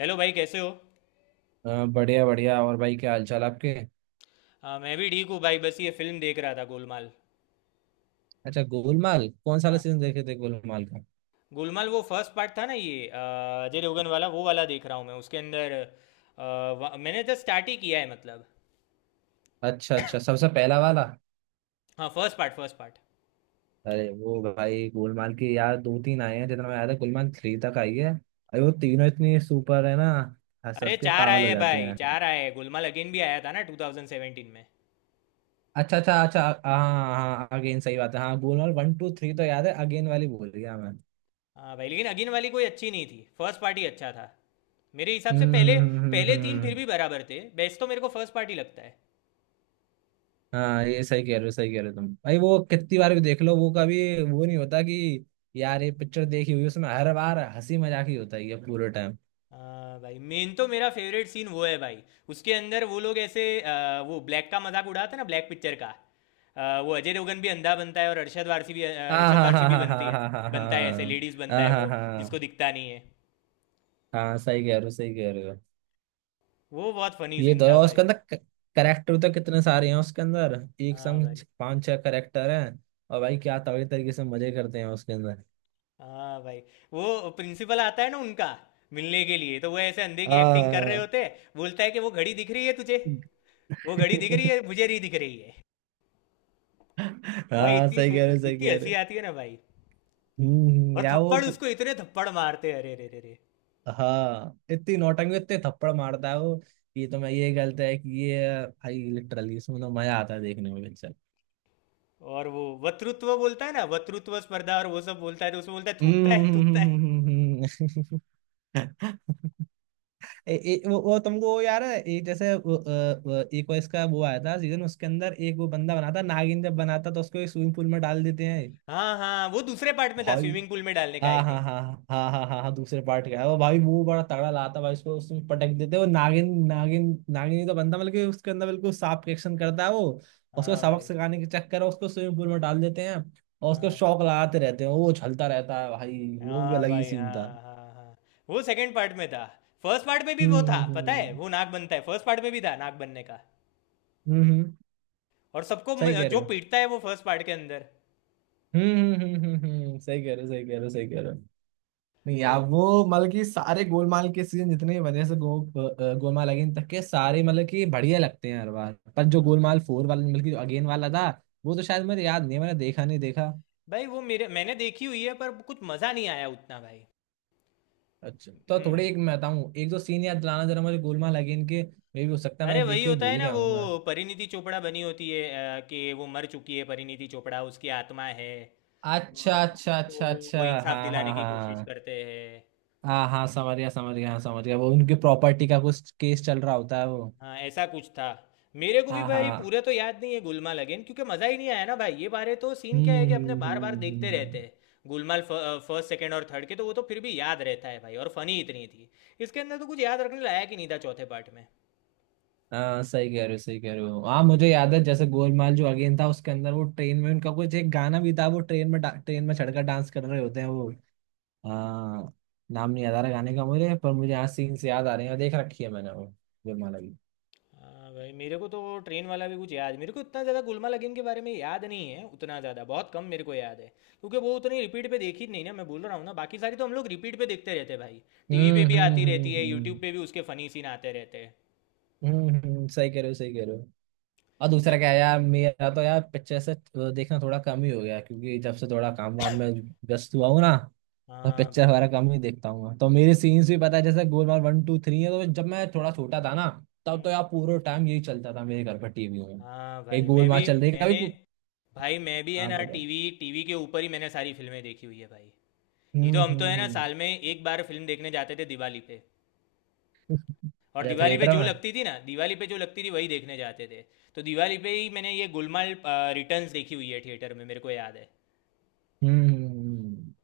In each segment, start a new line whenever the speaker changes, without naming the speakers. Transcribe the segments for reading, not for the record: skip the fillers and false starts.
Hello भाई कैसे हो।
हाँ, बढ़िया बढ़िया। और भाई, क्या हालचाल आपके?
हाँ मैं भी ठीक हूँ भाई, बस ये फिल्म देख रहा था, गोलमाल।
अच्छा, गोलमाल कौन सा वाला
हाँ,
सीजन देखे थे गोलमाल का?
गोलमाल वो फर्स्ट पार्ट था ना ये, अजय देवगन वाला, वो वाला देख रहा हूँ मैं। उसके अंदर मैंने तो स्टार्ट ही किया है मतलब।
अच्छा अच्छा, सबसे पहला वाला।
हाँ, फर्स्ट पार्ट।
अरे वो भाई, गोलमाल की यार दो तीन आए हैं, जितना मैं याद है गोलमाल थ्री तक आई है। अरे वो तीनों इतनी सुपर है ना, हंस
अरे
हंस के
चार
पागल
आए
हो
हैं
जाते
भाई,
हैं।
चार आए हैं, गोलमाल अगेन भी आया था ना 2017 में।
अच्छा अच्छा अच्छा, हाँ हाँ, अगेन सही बात है। हाँ, गोलमाल वन टू थ्री तो याद है, अगेन वाली बोल रही मैं।
हाँ भाई, लेकिन अगेन वाली कोई अच्छी नहीं थी, फर्स्ट पार्ट ही अच्छा था मेरे हिसाब से।
हम्म
पहले
हम्म हम्म
पहले
हम्म,
तीन फिर
हम्म।
भी बराबर थे, बेस्ट तो मेरे को फर्स्ट पार्ट ही लगता है।
हाँ, ये सही कह रहे हो, सही कह रहे हो तुम भाई। वो कितनी बार भी देख लो, वो कभी वो नहीं होता कि यार ये पिक्चर देखी हुई है, उसमें हर बार हंसी मजाक ही होता ही है ये पूरे टाइम।
हाँ भाई, मेन तो मेरा फेवरेट सीन वो है भाई, उसके अंदर वो लोग ऐसे वो ब्लैक का मजाक उड़ाते हैं ना, ब्लैक पिक्चर का। वो अजय देवगन भी अंधा बनता है और अरशद वारसी भी, अ,
हाँ
अरशद
हाँ
वारसी
हाँ
भी
हाँ
बनती है,
हाँ हाँ हाँ हाँ
बनता है ऐसे लेडीज बनता
हाँ
है
हाँ हाँ
वो, जिसको
हाँ,
दिखता नहीं है।
हाँ, सही कह रहे हो सही कह रहे हो।
वो बहुत फनी
ये
सीन
तो है,
था
और
भाई।
उसके अंदर करेक्टर तो कितने सारे हैं उसके अंदर, एक
हाँ
संग
भाई।
पांच छह करेक्टर हैं। और भाई, क्या तगड़े तरीके से मजे करते हैं उसके अंदर।
हाँ भाई, वो प्रिंसिपल आता है ना उनका मिलने के लिए, तो वो ऐसे अंधे की एक्टिंग कर रहे
हाँ।
होते हैं। बोलता है कि वो घड़ी दिख रही है तुझे, वो घड़ी दिख रही है, मुझे नहीं दिख रही है
हाँ
भाई।
हाँ,
इतनी
सही कह रहे हो सही
इतनी
कह रहे
हंसी
हो।
आती है ना भाई। और
या वो,
थप्पड़, उसको इतने थप्पड़ मारते हैं, अरे रे रे रे।
हाँ, इतनी नौटंकी इतने थप्पड़ मारता है वो। ये तो मैं, ये गलत है कि ये भाई लिटरली इसमें तो मजा आता है देखने में पिक्चर।
और वो वक्तृत्व बोलता है ना, वक्तृत्व स्पर्धा और वो सब बोलता है, तो उसमें बोलता है, थूकता है, थूकता है।
हम्म। ए, ए, वो तुमको वो यार है, एक जैसे वो, वो, एक वो इसका वो आया था सीजन, उसके अंदर एक वो बंदा बनाता नागिन, जब बनाता तो उसको एक स्विमिंग पूल में डाल देते हैं।
हाँ हाँ, वो दूसरे पार्ट में था,
भाई,
स्विमिंग पूल में डालने का, आई
हाँ हाँ
थिंक।
हाँ हाँ हाँ हाँ हाँ हाँ, दूसरे पार्ट का है वो भाई। मुंह बड़ा तगड़ा लाता भाई, उसको उसमें पटक देते हैं। वो नागिन नागिन नागिन ही तो बनता, मतलब कि उसके अंदर बिल्कुल सांप के एक्शन करता है वो। उसको
हाँ
सबक
भाई।
सिखाने के चक्कर में उसको स्विमिंग पूल में डाल देते हैं, और उसको
हाँ
शौक लगाते रहते हैं, वो उछलता रहता है भाई। वो भी
हाँ
अलग ही
भाई।
सीन था।
हाँ हाँ हाँ। वो सेकंड पार्ट में था। फर्स्ट पार्ट में भी
हम्म
वो था, पता है,
हम्म
वो नाक बनता है, फर्स्ट पार्ट में भी था नाक बनने का।
हम्म हम्म, हम्म,
और सबको
सही कह रहे
जो
हो।
पीटता है, वो फर्स्ट पार्ट के अंदर।
सही कह रहे हो सही कह रहे हो सही कह रहे हो। नहीं यार,
उन-
वो मतलब कि सारे गोलमाल के सीजन जितने भी बने से गोलमाल अगेन तक के सारे मतलब कि बढ़िया लगते हैं हर बार। पर जो
हाँ भाई।
गोलमाल फोर वाला, मतलब कि जो अगेन वाला था, वो तो
हम्म।
शायद मुझे याद नहीं है, मैंने देखा नहीं देखा।
भाई वो मेरे, मैंने देखी हुई है, पर कुछ मजा नहीं आया उतना भाई।
अच्छा, तो थोड़े
हम्म,
एक मैं बताऊँ एक दो सीन याद दिलाना जरा मुझे गोलमाल अगेन के, मे भी हो सकता है
अरे
मैंने
वही
देखी हुई
होता है
भूल
ना
गया
वो,
हूँ मैं।
परिणीति चोपड़ा बनी होती है, कि वो मर चुकी है, परिणीति चोपड़ा उसकी आत्मा है।
अच्छा
और
अच्छा
उसको
अच्छा अच्छा।
वो इंसाफ
हाँ
दिलाने
हाँ
की कोशिश
हाँ,
करते हैं।
हाँ हाँ समझ गया समझ गया, हाँ समझ गया। वो उनकी प्रॉपर्टी का कुछ केस चल रहा होता है वो।
हाँ ऐसा कुछ था। मेरे को भी
हाँ
भाई
हाँ।
पूरे तो याद नहीं है गुलमाल अगेन, क्योंकि मज़ा ही नहीं आया ना भाई, ये बारे तो सीन क्या है
हम्म
कि अपने
हम्म
बार बार
हम्म
देखते रहते
हम्म।
हैं। गुलमाल फर्स्ट, सेकंड और थर्ड के तो वो तो फिर भी याद रहता है भाई, और फनी इतनी थी। इसके अंदर तो कुछ याद रखने लायक ही नहीं था, चौथे पार्ट में।
हाँ, सही कह रहे हो सही कह रहे हो। हाँ मुझे याद है, जैसे गोलमाल जो अगेन था उसके अंदर वो ट्रेन में उनका कुछ एक गाना भी था। वो ट्रेन में ट्रेन में चढ़कर डांस कर रहे होते हैं वो। हाँ, नाम नहीं याद आ रहा गाने का मुझे, पर मुझे यहाँ सीन से याद आ रहे हैं, और देख रखी है मैंने वो गोलमाल की।
हाँ भाई, मेरे को तो वो ट्रेन वाला भी कुछ याद, मेरे को इतना ज़्यादा गुलमाल अगेन के बारे में याद नहीं है उतना ज़्यादा, बहुत कम मेरे को याद है। क्योंकि वो उतनी रिपीट पे देखी नहीं ना, मैं बोल रहा हूँ ना, बाकी सारी तो हम लोग रिपीट पे देखते रहते हैं भाई। टीवी पे
हम्म
भी
हम्म
आती
हम्म
रहती है,
हम्म
यूट्यूब पे भी उसके फनी सीन आते रहते हैं।
सही कह रहे हो सही कह रहे हो। और दूसरा
ले-
क्या है यार, मेरा तो यार पिक्चर से देखना थोड़ा कम ही हो गया, क्योंकि जब से थोड़ा काम वाम में व्यस्त हुआ हूँ ना। मैं
हाँ
पिक्चर वगैरह
भाई।
कम ही देखता हूँ, तो मेरे सीन्स भी पता है जैसे गोलमाल वन टू थ्री है, तो जब मैं थोड़ा छोटा था ना, तब
हम्म,
तो यार पूरा टाइम यही चलता था मेरे घर पर टीवी में।
हाँ
एक
भाई मैं भी,
गोलमाल चल रही है, कभी
मैंने, भाई मैं भी है
हाँ
ना,
बताओ।
टीवी टीवी के ऊपर ही मैंने सारी फिल्में देखी हुई है भाई। नहीं तो
हम्म
हम तो
हम्म
है ना,
हम्म।
साल में एक बार फिल्म देखने जाते थे दिवाली पे। और
अच्छा,
दिवाली पे
थिएटर
जो
में?
लगती थी ना, दिवाली पे जो लगती थी वही देखने जाते थे। तो दिवाली पे ही मैंने ये गुलमाल रिटर्न्स देखी हुई है थिएटर में, मेरे को याद है।
हम्म हम्म, हम्म।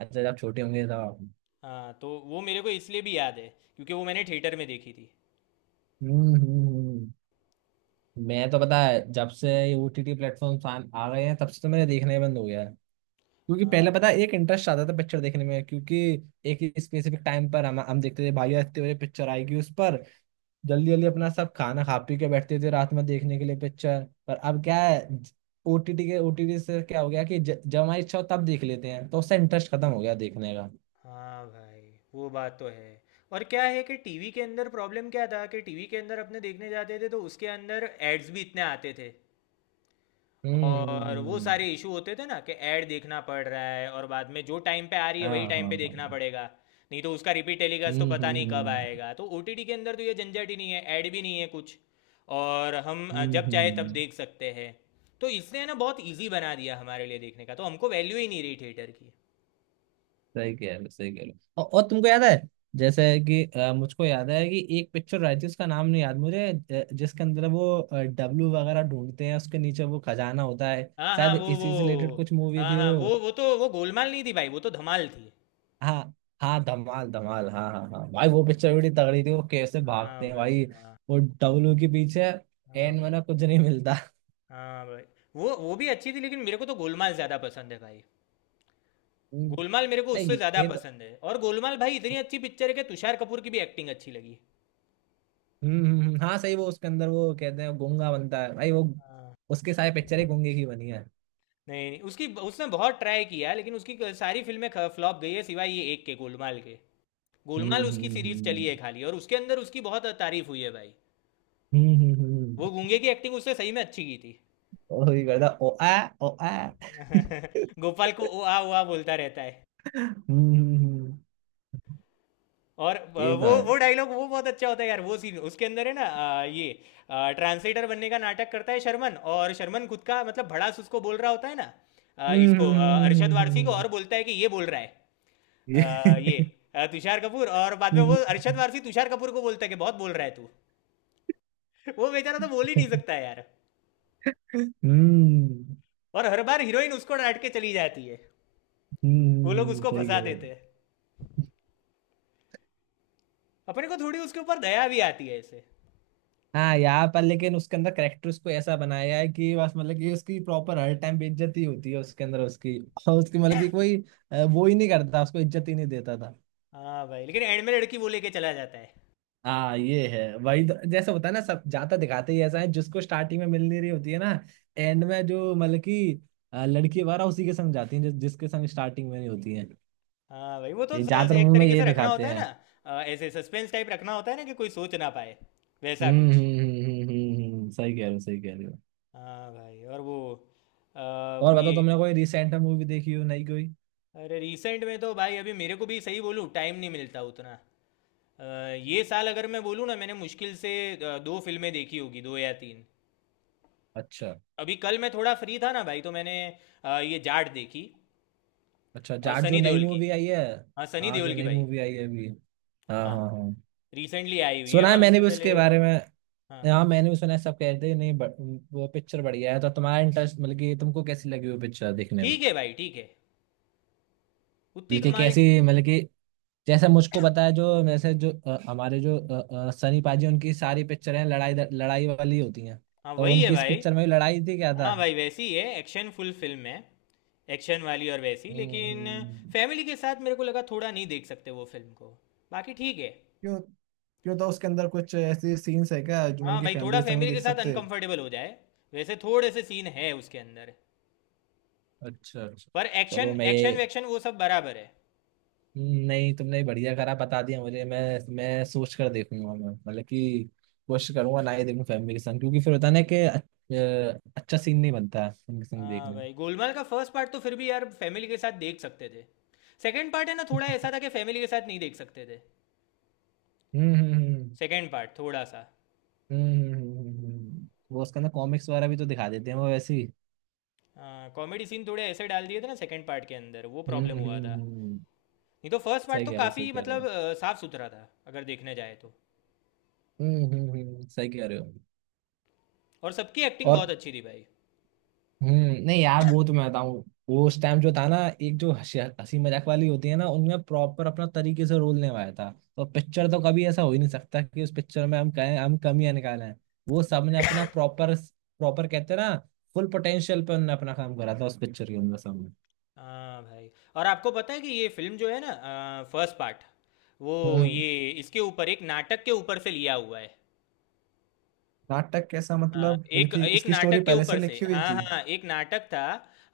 अच्छा, जब छोटे होंगे तब आप।
हाँ, तो वो मेरे को इसलिए भी याद है क्योंकि वो मैंने थिएटर में देखी थी।
हम्म हम्म, हम्म। मैं तो पता है जब से ये ओटीटी प्लेटफॉर्म आ आ गए हैं, तब से तो मैंने देखना ही बंद हो गया है। क्योंकि
हाँ
पहले पता है
भाई।
एक इंटरेस्ट आता था पिक्चर देखने में, क्योंकि एक स्पेसिफिक टाइम पर हम देखते थे भाई, यार इतने बजे पिक्चर आएगी उस पर जल्दी जल्दी अपना सब खाना खा पी के बैठते थे रात में देखने के लिए पिक्चर। पर अब क्या है, ओटीटी के, ओटीटी से क्या हो गया कि जब हमारी इच्छा हो तब देख लेते हैं, तो उससे इंटरेस्ट खत्म हो गया देखने का।
हाँ भाई, वो बात तो है। और क्या है कि टीवी के अंदर प्रॉब्लम क्या था कि टीवी के अंदर अपने देखने जाते थे तो उसके अंदर एड्स भी इतने आते थे।
हम्म हम्म हम्म,
और वो
हम्म।
सारे इशू होते थे ना कि ऐड देखना पड़ रहा है, और बाद में जो टाइम पे आ रही है वही
हाँ
टाइम
हाँ
पे देखना
हाँ।
पड़ेगा। नहीं तो उसका रिपीट
हम्म
टेलीकास्ट तो पता
हम्म
नहीं
हम्म
कब
हम्म,
आएगा। तो ओटीटी के अंदर तो ये झंझट ही नहीं है, ऐड भी नहीं है कुछ। और हम
हम्म,
जब
हम्म,
चाहे
हम्म,
तब
हम्म।
देख सकते हैं। तो इसने ना बहुत इजी बना दिया हमारे लिए देखने का, तो हमको वैल्यू ही नहीं रही थिएटर की।
सही कह रहे हो सही कह रहे हो। और तुमको याद है जैसे कि मुझको याद है कि एक पिक्चर आई थी, उसका नाम नहीं याद मुझे, जिसके अंदर वो डब्लू वगैरह ढूंढते हैं, उसके नीचे वो खजाना होता है।
हाँ हाँ,
शायद
वो।
इसी से रिलेटेड कुछ मूवी
हाँ
थी
हाँ,
वो।
वो तो वो गोलमाल नहीं थी भाई, वो तो धमाल थी।
हाँ हाँ, धमाल धमाल, हाँ हाँ हाँ भाई, वो पिक्चर बड़ी तगड़ी थी। वो कैसे
हाँ
भागते हैं
भाई।
भाई
हाँ
वो डब्लू के पीछे,
हाँ
एन
भाई।
वाला कुछ नहीं मिलता।
हाँ भाई, वो भी अच्छी थी, लेकिन मेरे को तो गोलमाल ज़्यादा पसंद है भाई।
हम्म।
गोलमाल मेरे को
नहीं
उससे
ये
ज्यादा
ये तो,
पसंद है। और गोलमाल भाई इतनी अच्छी पिक्चर है कि तुषार कपूर की भी एक्टिंग अच्छी लगी।
हाँ सही, वो उसके अंदर वो कहते हैं गूंगा बनता है भाई वो,
हाँ।
उसके सारे पिक्चर ही गूंगे की बनी है।
नहीं नहीं उसकी उसने बहुत ट्राई किया, लेकिन उसकी सारी फिल्में फ्लॉप गई है, सिवाय ये एक के, गोलमाल के। गोलमाल
हम्म
उसकी सीरीज चली है
हम्म
खाली, और उसके अंदर उसकी बहुत तारीफ हुई है भाई।
हम्म हम्म हम्म,
वो गूंगे की एक्टिंग उसने सही में अच्छी की थी।
वही करता ओ आ, ओ आ।
गोपाल को ओ आ बोलता रहता है।
हम्म।
और अ,
ये तो
वो
है।
वो डायलॉग वो बहुत अच्छा होता है यार, वो सीन उसके अंदर है ना। ये ट्रांसलेटर बनने का नाटक करता है शर्मन, और शर्मन खुद का मतलब भड़ास उसको बोल रहा होता है ना।
हम्म
इसको,
हम्म, हम्म, हम्म,
अरशद
हम्म,
वारसी को,
हम्म,
और बोलता है कि ये बोल रहा है
ये।
अ, ये तुषार कपूर। और बाद में
हम्म
वो अरशद वारसी तुषार कपूर को बोलता है कि बहुत बोल रहा है तू। वो बेचारा तो बोल ही नहीं सकता है यार।
हम्म
और हर बार हीरोइन उसको डांट के चली जाती है। वो लोग उसको
सही
फंसा
कह रहे हो।
देते हैं। अपने को थोड़ी उसके ऊपर दया भी आती है ऐसे।
हाँ, यहाँ पर लेकिन उसके अंदर करेक्टर उसको ऐसा बनाया है कि बस, मतलब कि उसकी प्रॉपर हर टाइम बेइज्जती ही होती है उसके अंदर उसकी, और उसकी मतलब कि कोई वो ही नहीं करता, उसको इज्जत ही नहीं देता था।
हाँ भाई, लेकिन एंड में लड़की वो लेके चला जाता है।
हाँ ये है वही तो, जैसे होता है ना सब ज्यादा दिखाते ही ऐसा है, जिसको स्टार्टिंग में मिल नहीं रही होती है ना, एंड में जो मतलब कि लड़की वगैरह उसी के संग जाती है, जिसके संग स्टार्टिंग में नहीं होती है।
हाँ भाई, वो तो
ये ज्यादातर
एक
मूवी में
तरीके
यही
से रखना
दिखाते
होता है ना।
हैं।
ऐसे सस्पेंस टाइप रखना होता है ना कि कोई सोच ना पाए वैसा कुछ।
सही कह रहे हो सही कह रहे हो।
हाँ भाई। और वो अ,
और बताओ,
ये
तुमने कोई रिसेंट में मूवी देखी हो? नहीं कोई?
अरे रिसेंट में तो भाई अभी मेरे को भी सही बोलूँ टाइम नहीं मिलता उतना। अ, ये साल अगर मैं बोलूँ ना, मैंने मुश्किल से दो फिल्में देखी होगी, दो या तीन।
अच्छा,
अभी कल मैं थोड़ा फ्री था ना भाई, तो मैंने ये जाट देखी,
अच्छा जाट जो
सनी
नई
देओल की।
मूवी आई है।
हाँ, सनी
हाँ,
देओल
जो
की
नई
भाई।
मूवी आई है अभी। हाँ
हाँ,
हाँ हाँ,
रिसेंटली आई हुई है।
सुना है
और
मैंने
उससे
भी
पहले,
उसके बारे में।
हाँ।
हाँ मैंने भी सुना है, सब कह रहे थे नहीं वो पिक्चर बढ़िया है। तो तुम्हारा इंटरेस्ट, मतलब कि तुमको कैसी लगी वो पिक्चर देखने में?
ठीक है भाई, ठीक है, उतनी
मतलब कि
कमाल की
कैसी,
नहीं है।
मतलब कि जैसे मुझको बताया जो, वैसे जो हमारे जो सनी पाजी उनकी सारी पिक्चर हैं लड़ाई लड़ाई वाली होती हैं,
हाँ
तो
वही है
उनकी इस
भाई।
पिक्चर में भी लड़ाई थी क्या था?
हाँ भाई वैसी ही है, एक्शन फुल फिल्म है, एक्शन वाली और वैसी। लेकिन
हम्म।
फैमिली के साथ मेरे को लगा थोड़ा नहीं देख सकते वो फिल्म को, बाकी ठीक है।
क्यों क्यों, तो उसके अंदर कुछ ऐसे सीन्स है क्या जो मतलब
हाँ
कि
भाई,
फैमिली
थोड़ा
के संग नहीं
फैमिली
देख
के साथ
सकते?
अनकंफर्टेबल हो जाए, वैसे थोड़े से सीन है उसके अंदर।
अच्छा अच्छा।
पर
चलो
एक्शन,
मैं
एक्शन
ये,
वैक्शन वो सब बराबर है।
नहीं तुमने बढ़िया करा बता दिया मुझे। मैं सोच कर देखूंगा मैं, मतलब कि कोशिश करूंगा ना ही देखूं फैमिली के संग, क्योंकि फिर होता है ना कि अच्छा सीन नहीं बनता है उनके संग
हाँ
देखने में।
भाई, गोलमाल का फर्स्ट पार्ट तो फिर भी यार फैमिली के साथ देख सकते थे। सेकंड पार्ट है ना थोड़ा ऐसा था कि फैमिली के साथ नहीं देख सकते थे,
हम्म हम्म हम्म
सेकंड पार्ट थोड़ा सा।
हम्म हम्म, हम्म, हम्म। वो उसके अंदर कॉमिक्स वगैरह भी तो दिखा देते हैं वो वैसे ही।
कॉमेडी सीन थोड़े ऐसे डाल दिए थे ना सेकंड पार्ट के अंदर, वो प्रॉब्लम हुआ था।
हम्म,
नहीं तो फर्स्ट पार्ट
सही
तो
कह रहे हो
काफ़ी
सही कह रहे
मतलब
हो।
साफ सुथरा था अगर देखने जाए तो।
सही कह रहे हो।
और सबकी एक्टिंग बहुत
और
अच्छी थी भाई।
हम्म, नहीं यार, वो तो मैं बताऊं वो उस टाइम जो था ना, एक जो हंसी हंसी मजाक वाली होती है ना उनमें प्रॉपर अपना तरीके से रोल निभाया था। तो पिक्चर तो कभी ऐसा हो ही नहीं सकता कि उस पिक्चर में हम कहें हम कमियां निकालें। वो सबने अपना प्रॉपर, प्रॉपर कहते हैं ना, फुल पोटेंशियल पे उन्होंने अपना काम करा था उस पिक्चर के अंदर सबने।
हाँ भाई। और आपको पता है कि ये फिल्म जो है ना, फर्स्ट पार्ट वो,
हम्म।
ये इसके ऊपर एक नाटक के ऊपर से लिया हुआ है।
नाटक कैसा,
हाँ,
मतलब
एक,
बल्कि
एक
इसकी स्टोरी
नाटक के
पहले से
ऊपर से,
लिखी हुई
हाँ
थी?
हाँ, एक नाटक था।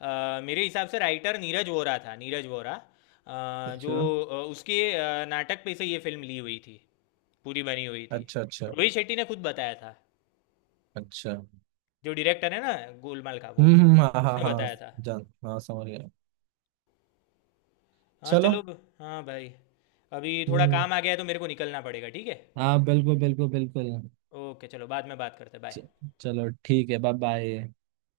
मेरे हिसाब से राइटर नीरज वोरा था, नीरज वोरा, अ, जो
अच्छा
उसके नाटक पे से ये फिल्म ली हुई थी, पूरी बनी हुई थी।
अच्छा अच्छा
रोहित शेट्टी ने खुद बताया था,
अच्छा।
जो डायरेक्टर है ना गोलमाल का, वो,
हाँ हाँ
उसने
हाँ,
बताया था।
जान हाँ समझ गया।
हाँ
चलो।
चलो, हाँ भाई, अभी थोड़ा
हम्म।
काम आ गया है तो मेरे को निकलना पड़ेगा, ठीक है।
हाँ बिल्कुल बिल्कुल बिल्कुल।
ओके चलो, बाद में बात करते हैं, बाय।
च- चलो ठीक है, बाय बाय।